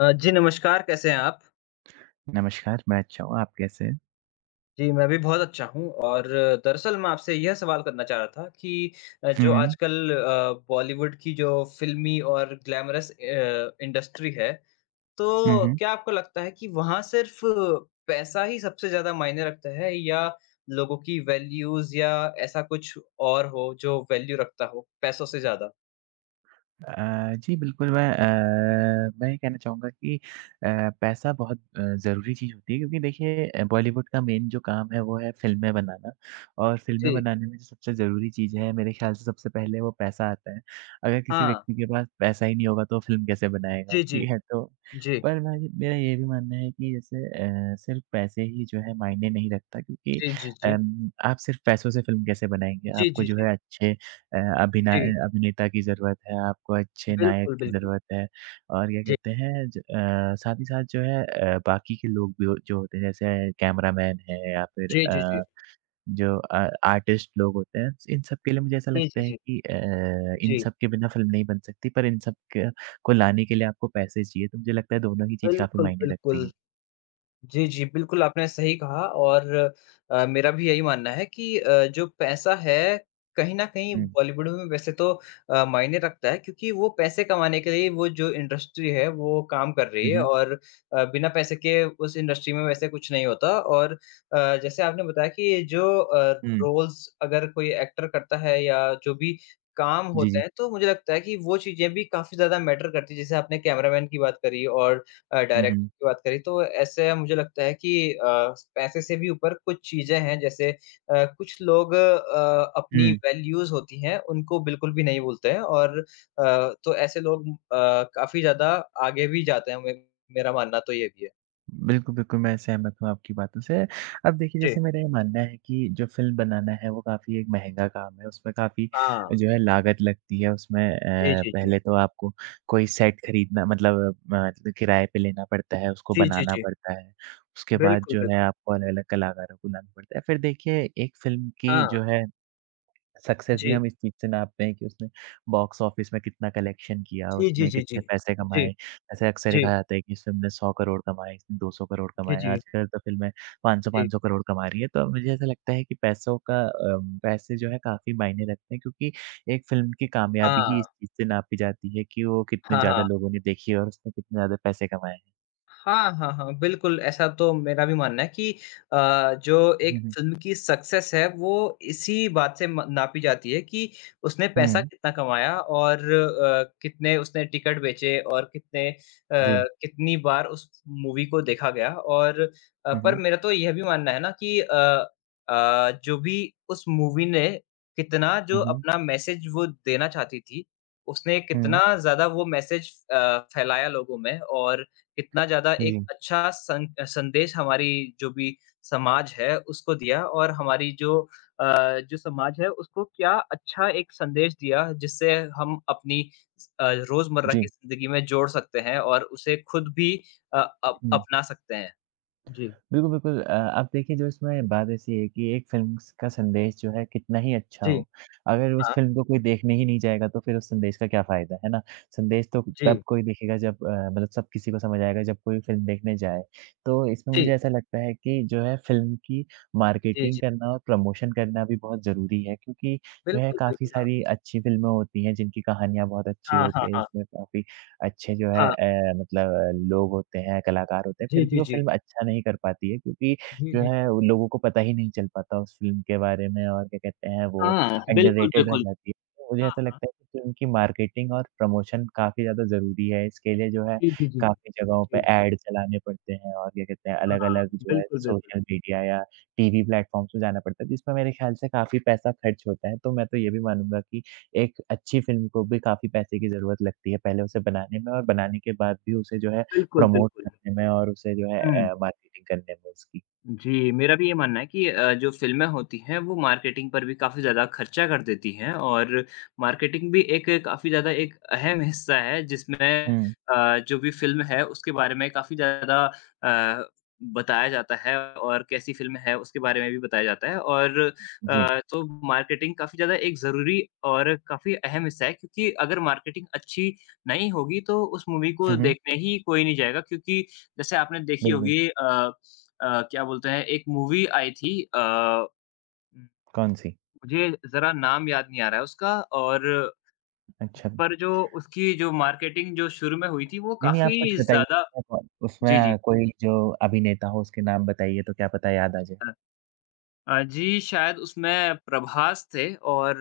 जी नमस्कार, कैसे हैं आप? नमस्कार, मैं अच्छा हूँ, आप कैसे हैं? जी, मैं भी बहुत अच्छा हूँ और दरअसल मैं आपसे यह सवाल करना चाह रहा था कि हुँ, जो हुँ। आजकल बॉलीवुड की जो फ़िल्मी और ग्लैमरस इंडस्ट्री है, हुँ, तो हुँ। क्या आपको लगता है कि वहाँ सिर्फ़ पैसा ही सबसे ज़्यादा मायने रखता है या लोगों की वैल्यूज़ या ऐसा कुछ और हो जो वैल्यू रखता हो पैसों से ज़्यादा? जी, बिल्कुल मैं ये कहना चाहूँगा कि पैसा बहुत ज़रूरी चीज़ होती है क्योंकि देखिए बॉलीवुड का मेन जो काम है वो है फ़िल्में बनाना और फ़िल्में जी, बनाने में जो सबसे ज़रूरी चीज़ है मेरे ख़्याल से सबसे पहले वो पैसा आता है। अगर किसी हाँ। व्यक्ति के पास पैसा ही नहीं होगा तो फ़िल्म कैसे बनाएगा, जी, जी। ठीक है? तो जी, पर मैं मेरा ये भी मानना है कि जैसे सिर्फ़ पैसे ही जो है मायने नहीं रखता क्योंकि जी, जी, जी। आप सिर्फ़ पैसों से फ़िल्म कैसे बनाएँगे? जी, आपको जी, जो जी। है अच्छे अ, जी, अभिनय अभिनेता की ज़रूरत है, आपको अच्छे नायक बिल्कुल, की बिल्कुल। ज़रूरत है और क्या जी। कहते हैं साथ ही साथ जो है बाकी के लोग भी हो जो होते हैं जैसे कैमरामैन है या फिर जी, जी, जी। जो आर्टिस्ट लोग होते हैं, इन सब के लिए मुझे ऐसा जी, लगता जी, है जी। कि इन जी, सब के बिना फ़िल्म नहीं बन सकती, पर इन सब क को लाने के लिए आपको पैसे चाहिए, तो मुझे लगता है दोनों ही चीज़ काफ़ी बिल्कुल, मायने बिल्कुल। रखती है। जी, जी, बिल्कुल आपने सही कहा और मेरा भी यही मानना है कि जो पैसा है, कहीं न कहीं हुँ। बॉलीवुड में वैसे तो मायने रखता है क्योंकि वो पैसे कमाने के लिए वो जो इंडस्ट्री है, वो काम कर रही हुँ, है हुँ। और बिना पैसे के उस इंडस्ट्री में वैसे कुछ नहीं होता और जैसे आपने बताया कि जो हुँ। रोल्स अगर कोई एक्टर करता है या जो भी काम जी, होते जी। हैं, तो मुझे लगता है कि वो चीज़ें भी काफ़ी ज़्यादा मैटर करती हैं। जैसे आपने कैमरामैन की बात करी और हुँ, डायरेक्टर हुँ। की बात करें तो ऐसे मुझे लगता है कि पैसे से भी ऊपर कुछ चीज़ें हैं जैसे कुछ लोग अपनी हुँ। वैल्यूज़ होती हैं उनको बिल्कुल भी नहीं भूलते हैं और तो ऐसे लोग काफ़ी ज़्यादा आगे भी जाते हैं मे मेरा मानना तो ये भी है। बिल्कुल, बिल्कुल, मैं सहमत हूँ आपकी बातों से। अब देखिए जी। जैसे मेरा ये मानना है कि जो फ़िल्म बनाना है वो काफ़ी एक महँगा काम है, उसमें काफ़ी हाँ। जो है लागत लगती है। उसमें जी, जी, जी। पहले तो आपको कोई सेट खरीदना मतलब किराए पे लेना पड़ता है, उसको जी, जी, बनाना जी। पड़ता है। उसके बाद बिल्कुल, जो है बिल्कुल। आपको अलग-अलग कलाकारों को लाना पड़ता है। फिर देखिए एक फ़िल्म की हाँ। जो है सक्सेस भी जी। हम इस चीज़ से नापते हैं कि उसने बॉक्स ऑफिस में कितना कलेक्शन किया, जी, जी, उसने जी, जी। कितने पैसे जी। कमाए। ऐसे अक्सर ही जी, कहा जाता है कि इस फ़िल्म ने 100 करोड़ कमाए, इसने 200 करोड़ जी, कमाए। जी, जी। आजकल तो फ़िल्में जी। 500-500 करोड़ कमा रही है, तो मुझे ऐसा लगता है कि पैसे जो है काफ़ी मायने रखते हैं क्योंकि एक फ़िल्म की कामयाबी हाँ। ही इस चीज़ से नापी जाती है कि वो कितने हाँ, ज़्यादा हाँ। लोगों ने देखी है और उसने कितने ज़्यादा पैसे कमाए हैं। हाँ, हाँ, हाँ, बिल्कुल, ऐसा तो मेरा भी मानना है कि जो हुँ, एक हुँ। फ़िल्म की सक्सेस है, वो इसी बात से म नापी जाती है कि उसने पैसा हुँ, कितना कमाया और कितने उसने टिकट बेचे और कितने जी। कितनी बार उस मूवी को देखा गया और हुँ, पर हुँ। मेरा तो यह भी मानना है ना कि जो भी उस मूवी ने कितना हुँ, जो हुँ। अपना मैसेज वो देना चाहती थी, उसने हुँ। कितना ज़्यादा वो मैसेज फैलाया लोगों में और कितना ज़्यादा एक जी, अच्छा सं संदेश हमारी जो भी समाज है उसको दिया और हमारी जो अ, जो समाज है उसको क्या अच्छा एक संदेश दिया जिससे हम अपनी रोज़मर्रा जी। की ज़िंदगी में जोड़ सकते हैं और उसे खुद भी अ, अप हुँ। अपना सकते हैं। जी, बिल्कुल, बिल्कुल। आप देखिए जो इसमें बात ऐसी है कि एक फ़िल्म स का संदेश जो है कितना ही अच्छा जी, हो, अगर उस हाँ, फ़िल्म को कोई देखने ही नहीं जाएगा तो फिर उस संदेश का क्या फ़ायदा, है ना? संदेश तो तब जी, कोई देखेगा जब मतलब सब किसी को समझ आएगा जब कोई फ़िल्म देखने जाए। तो इसमें मुझे जी, ऐसा लगता है कि जो है फ़िल्म की जी, मार्केटिंग जी। करना और प्रमोशन करना भी बहुत ज़रूरी है क्योंकि जो है बिल्कुल, काफ़ी बिल्कुल, हाँ। सारी अच्छी फ़िल्में होती हैं जिनकी कहानियाँ बहुत अच्छी हाँ, होती हाँ, हैं, हाँ, जिसमें काफ़ी अच्छे जो है हाँ। लोग होते हैं, कलाकार होते हैं, फिर जी, भी जी, वो जी। फ़िल्म अच्छा नहीं कर पाती है क्योंकि जी, जो जी। है वो लोगों को पता ही नहीं चल पाता उस फ़िल्म के बारे में और क्या कहते हैं वो हाँ, बिल्कुल, अंडररेटेड रह बिल्कुल। जाती है। तो मुझे हाँ, ऐसा हाँ। लगता है कि फ़िल्म की मार्केटिंग और प्रमोशन काफ़ी ज़्यादा ज़रूरी है, इसके लिए जो है जी, जी, जी। काफ़ी जगहों पे जी। ऐड चलाने पड़ते हैं और क्या कहते हैं हाँ, अलग-अलग जो है बिल्कुल, बिल्कुल। सोशल मीडिया या टीवी प्लेटफ़ॉर्म्स पे जाना पड़ता है, जिसमें मेरे ख़्याल से काफ़ी पैसा खर्च होता है। तो मैं तो ये भी मानूँगा कि एक अच्छी फ़िल्म को भी काफ़ी पैसे की ज़रूरत लगती है, पहले उसे बनाने में और बनाने के बाद भी उसे जो है बिल्कुल, प्रमोट बिल्कुल। करने में और उसे जो है हुँ। मार्केटिंग करने में उसकी। जी, मेरा भी ये मानना है कि जो फ़िल्में होती हैं वो मार्केटिंग पर भी काफ़ी ज़्यादा खर्चा कर देती हैं और मार्केटिंग भी एक काफ़ी ज़्यादा एक अहम हिस्सा है जिसमें हुँ, जो भी फ़िल्म है उसके बारे में काफ़ी ज़्यादा अ, बताया जाता है और कैसी फ़िल्म है उसके बारे में भी बताया जाता है और जी। तो मार्केटिंग काफ़ी ज़्यादा एक ज़रूरी और काफ़ी अहम हिस्सा है क्योंकि अगर मार्केटिंग अच्छी नहीं होगी तो उस मूवी को हुँ, हुँ, देखने ही कोई नहीं जाएगा क्योंकि जैसे आपने देखी बिल्कुल। होगी क्या बोलते हैं एक मूवी आई थी कौन-सी? मुझे ज़रा नाम याद नहीं आ रहा है उसका और अच्छा। पर जो उसकी जो मार्केटिंग जो शुरू में हुई थी वो नहीं, नहीं आप कुछ काफ़ी बताइए ज़्यादा उसमें जी, जी। कोई जो अभिनेता हो उसके नाम बताइए तो क्या पता याद आ जाए। जी, शायद उसमें प्रभास थे और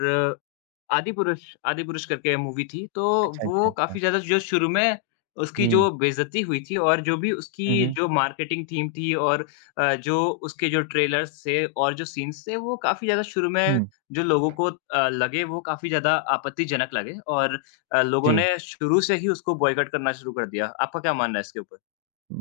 आदिपुरुष आदिपुरुष करके मूवी थी, तो अच्छा, अच्छा, वो अच्छा। काफ़ी ज़्यादा जो शुरू में उसकी जी। जो बेइज़्ज़ती हुई थी और जो भी उसकी हुँ, हुँ। जो मार्केटिंग थीम थी और जो उसके जो ट्रेलर्स थे और जो सीन्स थे, वो काफ़ी ज़्यादा शुरू में हुँ, जो लोगों को लगे वो काफ़ी ज़्यादा आपत्तिजनक लगे और लोगों जी। ने शुरू से ही उसको बॉयकॉट करना शुरू कर दिया। आपका क्या मानना है इसके ऊपर?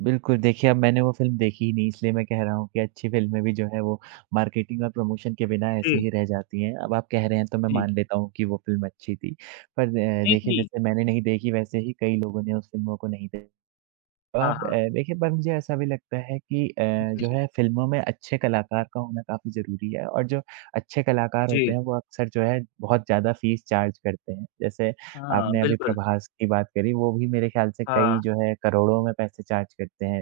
बिल्कुल, देखिए अब मैंने वो फ़िल्म देखी ही नहीं इसलिए मैं कह रहा हूँ कि अच्छी फ़िल्में भी जो है वो मार्केटिंग और प्रमोशन के बिना ऐसे जी, ही रह जाती हैं। अब आप कह रहे हैं तो मैं जी। मान लेता हूँ कि वो फ़िल्म अच्छी थी। पर नहीं देखिए थी। जैसे मैंने नहीं देखी वैसे ही कई लोगों ने उस फ़िल्मों को नहीं दे तो हाँ, आप हाँ। देखिए पर मुझे ऐसा भी लगता है कि जी, जो जी। है फ़िल्मों में अच्छे कलाकार का होना काफ़ी ज़रूरी है और जो अच्छे कलाकार होते जी। हैं वो अक्सर जो है बहुत ज़्यादा फ़ीस चार्ज करते हैं। जैसे हाँ, आपने अभी बिल्कुल। प्रभास की बात करी, वो भी मेरे ख़्याल से कई हाँ। जो है करोड़ों में पैसे चार्ज करते हैं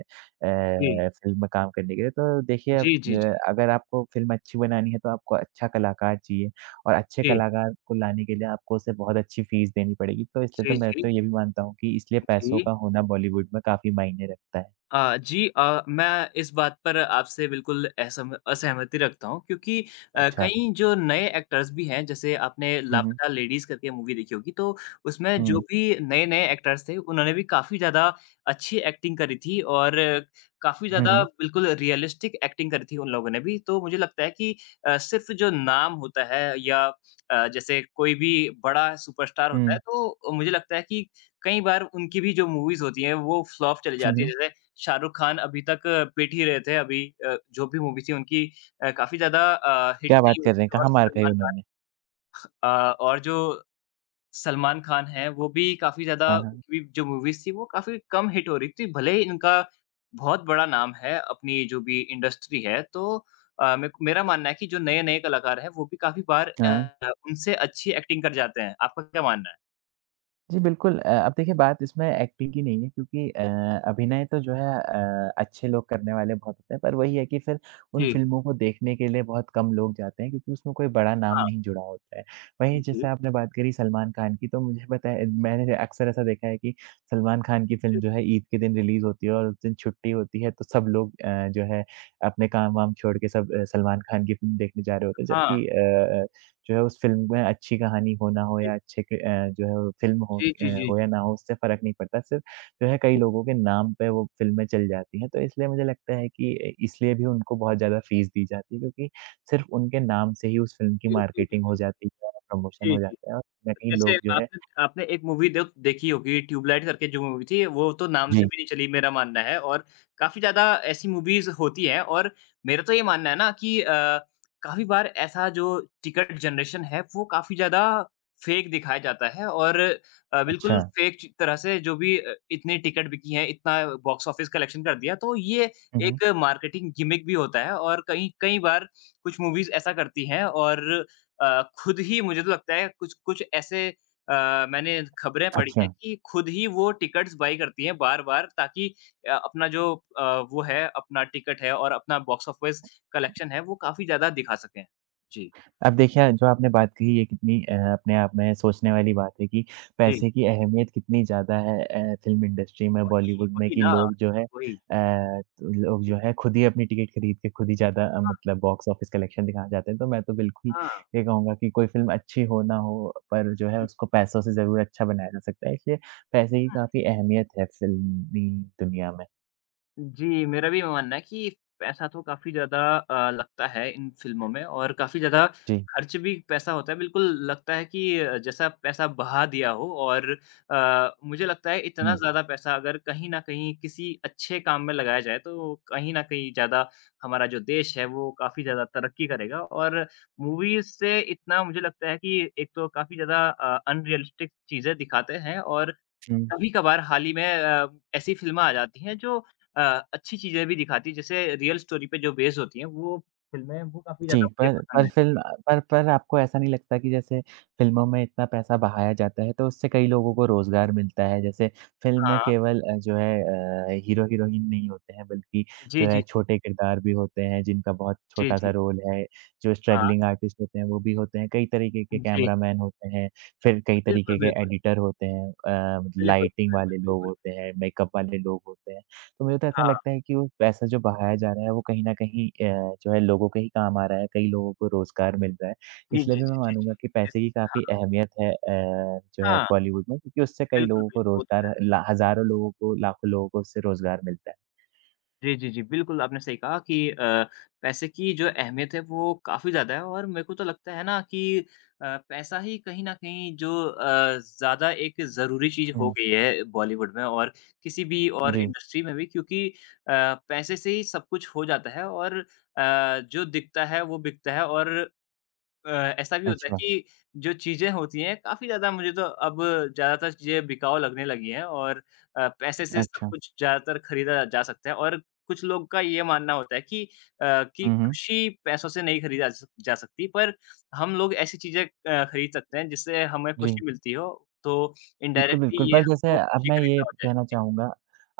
जी। फ़िल्म में काम करने के लिए। तो देखिए अब जी, जी, जी। अगर आपको फ़िल्म अच्छी बनानी है तो आपको अच्छा कलाकार चाहिए। और अच्छे कलाकार को लाने के लिए आपको उसे बहुत अच्छी फ़ीस देनी पड़ेगी। तो इसलिए तो जी, जी, मैं तो जी। ये भी मानता हूँ कि इसलिए पैसों का जी। होना बॉलीवुड में काफ़ी मायने रखता है। जी, मैं इस बात पर आपसे बिल्कुल असहमति रखता हूँ क्योंकि अच्छा। कई जो नए एक्टर्स भी हैं, जैसे आपने हुँ, हुँ। लापता लेडीज़ करके मूवी देखी होगी, तो उसमें जो हुँ। भी नए-नए एक्टर्स थे, उन्होंने भी काफ़ी ज़्यादा अच्छी एक्टिंग करी थी और काफ़ी हुँ, ज़्यादा हुँ। बिल्कुल रियलिस्टिक एक्टिंग करी थी उन लोगों ने भी। तो मुझे लगता है कि सिर्फ़ जो नाम होता है या जैसे कोई भी बड़ा सुपरस्टार होता हुँ। है, तो मुझे लगता है कि कई बार उनकी भी जो मूवीज़ होती हैं, वो फ्लॉप चली हुँ, जाती हुँ। है। जैसे शाहरुख खान अभी तक पिट ही रहे थे, अभी जो भी मूवी थी उनकी काफ़ी ज़्यादा हिट क्या बात नहीं हो कर रही रहे हैं? थी और कहाँ मार खाई सलमान खान उन्होंने? और जो सलमान खान हैं, वो भी काफ़ी ज़्यादा हाँ, हाँ। उनकी भी जो मूवीज़ थी, वो काफ़ी कम हिट हो रही थी, भले ही इनका बहुत बड़ा नाम है, अपनी जो भी इंडस्ट्री है, तो मे मेरा मानना है कि जो नए-नए कलाकार हैं, वो भी काफ़ी बार हाँ। उनसे अच्छी एक्टिंग कर जाते हैं, आपका क्या मानना है? जी, बिल्कुल अब देखिए बात इसमें एक्टिंग की नहीं है क्योंकि अभिनय तो जो है अच्छे लोग करने वाले बहुत होते हैं, पर वही है कि फिर उन जी। फ़िल्मों को देखने के लिए बहुत कम लोग जाते हैं क्योंकि उसमें कोई बड़ा नाम हाँ। नहीं जुड़ा होता है। वहीं जैसे जी, आपने बात करी सलमान खान की तो मुझे पता है मैंने अक्सर ऐसा देखा है कि सलमान खान की फ़िल्म जी। जो है ईद के दिन रिलीज़ होती है और उस दिन छुट्टी होती है तो सब लोग जो है अपने काम-वाम छोड़ के सब सलमान खान की फ़िल्म देखने जा रहे होते हैं हाँ। जबकि जो है उस फ़िल्म में अच्छी कहानी हो, ना हो जी। या अच्छे जो है फ़िल्म हो जी, जी, जी, हो जी। या ना हो उससे फ़र्क नहीं पड़ता। सिर्फ़ जो है कई जी, लोगों के नाम पे वो फ़िल्में चल जाती हैं, तो इसलिए मुझे लगता है कि इसलिए भी उनको बहुत ज़्यादा फ़ीस दी जाती है क्योंकि सिर्फ़ उनके नाम से ही उस फ़िल्म की बिल्कुल, मार्केटिंग हो बिल्कुल। जाती है, प्रमोशन जी, हो जी। जाता है और कहीं ना कहीं जैसे लोग जो है आपने आपने एक मूवी देखी होगी ट्यूबलाइट करके जो मूवी थी, वो तो नाम से जी, भी नहीं चली मेरा मानना है और काफ़ी ज़्यादा ऐसी मूवीज़ होती हैं और मेरा तो ये मानना है ना कि काफ़ी बार ऐसा जो टिकट जनरेशन है वो काफ़ी ज़्यादा फेक दिखाया जाता है और बिल्कुल अच्छा। फेक च तरह से जो भी इतनी टिकट बिकी हैं, इतना बॉक्स ऑफिस कलेक्शन कर दिया, तो ये हुँ, हुँ। एक मार्केटिंग गिमिक भी होता है और कहीं कई बार कुछ मूवीज़ ऐसा करती हैं और खुद ही मुझे तो लगता है कुछ कुछ ऐसे अ, मैंने खबरें पढ़ी हैं अच्छा। कि खुद ही वो टिकट्स बाय करती हैं बार-बार ताकि अपना जो वो है अपना टिकट है और अपना बॉक्स ऑफिस कलेक्शन है वो काफ़ी ज़्यादा दिखा सकें। जी, अब देखिए, जो आपने बात कही ये कितनी अपने आप में सोचने वाली बात है कि जी। पैसे की अहमियत कितनी ज़्यादा है फ़िल्म इंडस्ट्री में, वही, बॉलीवुड में वही कि ना, लोग जो है वही। तो लोग जी। जो है खुद ही अपनी टिकट खरीद के खुद ही ज़्यादा हाँ, मतलब बॉक्स ऑफ़िस कलेक्शन दिखाना चाहते हैं। तो मैं तो बिल्कुल हाँ। ये कहूँगा कि कोई फ़िल्म अच्छी हो ना हो, पर जो है उसको पैसों से ज़रूर अच्छा बनाया जा सकता है। इसलिए पैसे की काफ़ी अहमियत है फ़िल्मी दुनिया में। जी, मेरा भी मानना है कि पैसा तो काफ़ी ज़्यादा लगता है इन फ़िल्मों में और काफ़ी ज़्यादा जी। खर्च भी पैसा होता है। बिल्कुल लगता है कि जैसा पैसा बहा दिया हो और मुझे लगता है इतना हुँ, ज़्यादा पैसा अगर कहीं न कहीं किसी अच्छे काम में लगाया जाए तो कहीं न कहीं ज़्यादा हमारा जो देश है वो काफ़ी ज़्यादा तरक्की करेगा और मूवीज़ से इतना मुझे लगता है कि एक तो काफ़ी ज़्यादा अनरियलिस्टिक चीज़ें दिखाते हैं और हुँ। कभी-कभार हाल ही में ऐसी फ़िल्में आ जाती हैं जो अ, अच्छी चीज़ें भी दिखाती हैं, जैसे रियल स्टोरी पे जो बेस्ड होती हैं, वो फ़िल्में वो काफ़ी जी, ज़्यादा मुझे पसंद पर हैं। फ़िल्म जी। पर आपको ऐसा नहीं लगता कि जैसे फ़िल्मों में इतना पैसा बहाया जाता है, तो उससे कई लोगों को रोज़गार मिलता है? जैसे फ़िल्म में हाँ। केवल जो है हीरो-हीरोइन नहीं होते हैं, बल्कि जो जी, है जी, जी। छोटे किरदार भी होते हैं, जिनका बहुत जी, छोटा-सा जी। रोल है। जो हाँ। स्ट्रगलिंग आर्टिस्ट होते हैं, वो भी होते हैं। कई तरीके के जी। कैमरामैन होते हैं, फिर कई तरीके बिल्कुल, के बिल्कुल। एडिटर होते हैं, बिल्कुल, लाइटिंग बिल्कुल, वाले लोग बिल्कुल। होते हैं, मेकअप वाले लोग होते हैं। तो मुझे तो ऐसा हाँ। लगता है कि वो पैसा जो बहाया जा रहा है वो कहीं न कहीं जो है लोगों के ही काम आ रहा है, कई लोगों को रोज़गार मिल रहा है। जी, इसलिए जी, भी मैं जी, जी, मानूँगा जी। कि पैसे इस की काफ़ी हाँ। अहमियत है जो है हाँ, बॉलीवुड में क्योंकि उससे कई बिल्कुल, लोगों को बिल्कुल। वो तो रोज़गार ला हज़ारों लोगों को, लाखों लोगों को उससे रोज़गार मिलता है। जी, जी, जी। बिल्कुल, आपने सही कहा कि पैसे की जो अहमियत है वो काफ़ी ज़्यादा है और मेरे को तो लगता है ना कि पैसा ही कहीं न कहीं जो ज़्यादा एक ज़रूरी चीज़ हो हुँ, गई है बॉलीवुड में और किसी भी और जी। इंडस्ट्री में भी क्योंकि पैसे से ही सब कुछ हो जाता है और जो दिखता है वो बिकता है और अ, ऐसा भी होता है अच्छा, कि जो चीज़ें होती हैं काफ़ी ज़्यादा मुझे तो अब ज़्यादातर चीज़ें बिकाऊ लगने लगी हैं और पैसे से सब अच्छा। कुछ ज़्यादातर खरीदा जा सकता है और कुछ लोग का ये मानना होता है कि कि हुँ, हुँ। खुशी पैसों से नहीं खरीदा जा सकती पर हम लोग ऐसी चीज़ें खरीद सकते हैं जिससे हमें जी। खुशी मिलती हो, तो बिल्कुल, इनडायरेक्टली बिल्कुल। ये पर जैसे हमको अब खुशी मैं ये खरीदना हो जाए। कहना जी, चाहूँगा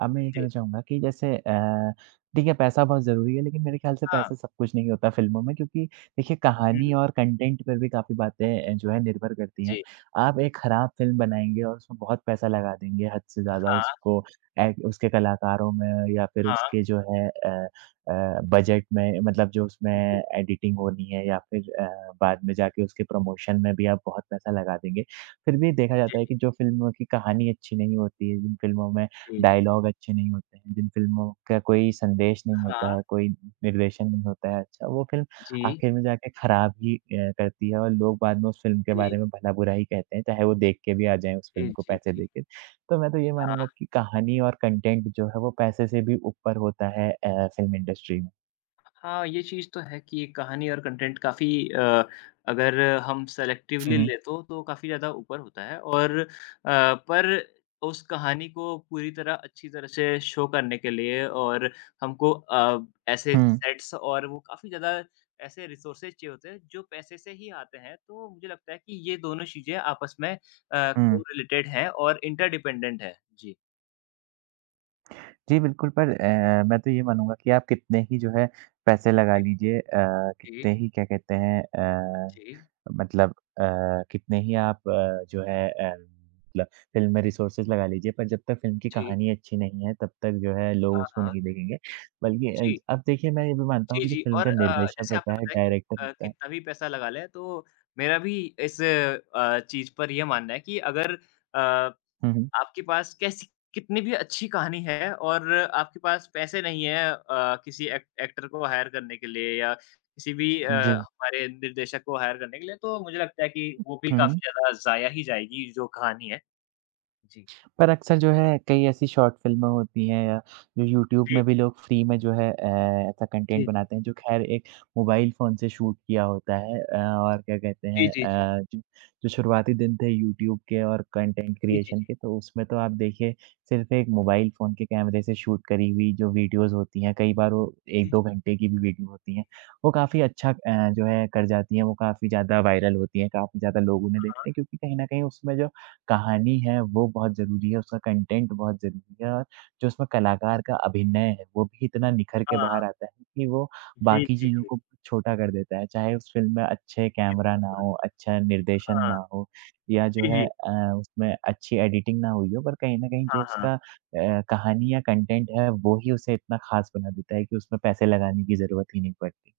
अब मैं ये कहना जी। चाहूँगा कि जैसे ठीक है पैसा बहुत ज़रूरी है, लेकिन मेरे ख़्याल से हाँ। पैसा सब कुछ नहीं होता फ़िल्मों में क्योंकि देखिए कहानी हुँ। और कंटेंट पर भी काफ़ी बातें जो है निर्भर करती हैं। जी। आप एक ख़राब फ़िल्म बनाएँगे और उसमें बहुत पैसा लगा देंगे हद से ज़्यादा हाँ, उसको ए उसके कलाकारों में या फिर हाँ। उसके जो है अ, बजट में मतलब जो उसमें जी, एडिटिंग होनी है या फिर बाद में जाके उसके प्रमोशन में भी आप बहुत पैसा लगा देंगे। फिर भी देखा जी, जाता है कि जो फ़िल्मों की कहानी अच्छी नहीं होती है, जिन फ़िल्मों में जी, जी। डायलॉग अच्छे नहीं होते हैं, जिन फ़िल्मों का कोई संदेश नहीं होता हाँ। है, कोई निर्देशन नहीं होता है अच्छा, वो फ़िल्म जी, आखिर में जाके खराब ही करती है और लोग बाद में उस फ़िल्म के जी, बारे में भला-बुरा ही कहते हैं, चाहे वो देख के भी आ जाएँ उस जी, फ़िल्म को जी, पैसे जी। देके। तो मैं तो ये मानूँगा हाँ। कि कहानी और कंटेंट जो है वो पैसे से भी ऊपर होता है फ़िल्म इंडस्ट्री में। हाँ, ये चीज़ तो है कि कहानी और कंटेंट काफ़ी अगर हम हुँ, सेलेक्टिवली हुँ। लें तो काफ़ी ज़्यादा ऊपर होता है और पर उस कहानी को पूरी तरह अच्छी तरह से शो करने के लिए और हमको ऐसे हुँ, सेट्स और वो काफ़ी ज़्यादा ऐसे रिसोर्सेज़ चाहिए होते हैं, जो पैसे से ही आते हैं। तो मुझे लगता है कि ये दोनों चीज़ें आपस में हुँ। कोरिलेटेड हैं और इंटरडिपेंडेंट हैं। जी। जी, बिल्कुल पर मैं तो ये मानूँगा कि आप कितने ही जो है पैसे लगा लीजिए कितने जी, ही क्या कहते हैं जी, जी, मतलब कितने ही आप जो है मतलब फ़िल्म में रिसोर्सेज़ लगा लीजिए पर जब तक फ़िल्म की जी। कहानी अच्छी नहीं है तब तक जो है लोग हाँ, उसको हाँ। नहीं देखेंगे। बल्कि जी। अब देखिए मैं ये भी मानता हूँ जी, कि जो जी फ़िल्म का और निर्देशक जैसे होता आपने है, बताया कि डायरेक्टर होता है कितना भी पैसा लगा लें, तो मेरा भी इस चीज़ पर ये मानना है कि अगर अ, हुँ, हुँ। आपके पास कैसी कितनी भी अच्छी कहानी है और आपके पास पैसे नहीं है किसी एक्टर को हायर करने के लिए या किसी भी जी। हमारे निर्देशक को हायर करने के लिए, तो मुझे लगता है कि वो भी हुँ, हुँ। काफ़ी ज़्यादा ज़ाया ही जाएगी जो कहानी है। जी। पर अक्सर जो है कई ऐसी शॉर्ट फ़िल्में होती हैं या जो यूट्यूब जी। में भी लोग फ्री में जो है ऐसा कंटेंट जी, जी। बनाते हैं जो ख़ैर एक मोबाइल फ़ोन से शूट किया होता है और क्या कहते जी, हैं जी, जी। अ, जो जो शुरुआती दिन थे यूट्यूब के और कंटेंट जी, जी, क्रिएशन जी। के तो उसमें तो आप देखिए सिर्फ़ एक मोबाइल फ़ोन के कैमरे से शूट करी हुई जो वीडियोज़ होती हैं कई बार वो 1-2 घंटे की भी वीडियो होती हैं, जी, वो काफ़ी अच्छा जो है कर जाती हैं, वो काफ़ी ज़्यादा वायरल होती हैं, काफ़ी ज़्यादा लोग उन्हें देखते हैं क्योंकि कहीं न कहीं उसमें जो कहानी है वो बहुत ज़रूरी है, उसका कंटेंट बहुत ज़रूरी है और जो उसमें कलाकार का अभिनय है, वो भी इतना निखर के हाँ, हाँ। बाहर आता है कि वो जी, बाकी जी, चीज़ों जी। को छोटा कर देता है। चाहे उस फ़िल्म में अच्छे जी, कैमरा ना बिल्कुल। हो, अच्छा निर्देशन हाँ। ना हो या जो जी, है जी। उसमें अच्छी एडिटिंग ना हुई हो, पर कहीं न कहीं जो हाँ, हाँ। उसका कहानी या कंटेंट है, वो ही उसे इतना ख़ास बना देता है कि उसमें पैसे लगाने की ज़रूरत ही नहीं पड़ती।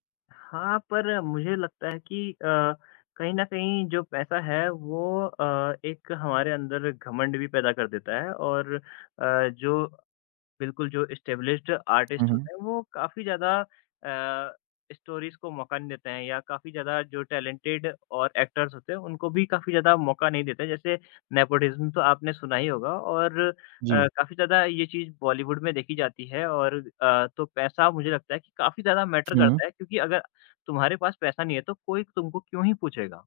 हाँ, पर मुझे लगता है कि कहीं न कहीं जो पैसा है वो एक हमारे अंदर घमंड भी पैदा कर देता है और जो बिल्कुल, जो एस्टेब्लिश्ड हुँ, आर्टिस्ट हुँ। होते हैं, वो काफ़ी ज़्यादा अ, स्टोरीज़ को मौका नहीं देते हैं या काफ़ी ज़्यादा जो टैलेंटेड और एक्टर्स होते हैं, उनको भी काफ़ी ज़्यादा मौका नहीं देते हैं। जैसे नेपोटिज़्म तो आपने सुना ही होगा और जी। काफ़ी ज़्यादा ये चीज़ बॉलीवुड में देखी जाती है और तो पैसा मुझे लगता है कि काफ़ी ज़्यादा मैटर हुँ, करता है क्योंकि अगर तुम्हारे पास पैसा नहीं है, तो कोई तुमको क्यों ही पूछेगा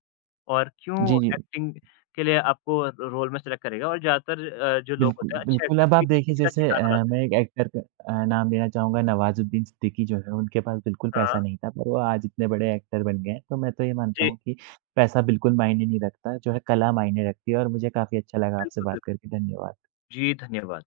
और क्यों जी, जी। एक्टिंग के लिए आपको रोल में सेलेक्ट करेगा और ज़्यादातर जो लोग बिल्कुल, होते हैं, अच्छे बिल्कुल, एक्टर अब आप भी इस देखिए चीज़ का जैसे शिकार हो जाते हैं। मैं एक एक्टर का नाम लेना चाहूँगा नवाज़ुद्दीन सिद्दीकी जो है उनके पास बिल्कुल पैसा हाँ, नहीं था, पर वो आज इतने बड़े एक्टर बन गए हैं। तो मैं तो ये मानता जी, हूँ कि पैसा बिल्कुल मायने नहीं रखता, जो है कला मायने रखती है और मुझे काफ़ी अच्छा लगा आपसे बिल्कुल, बात बिल्कुल। करके, धन्यवाद। जी, धन्यवाद।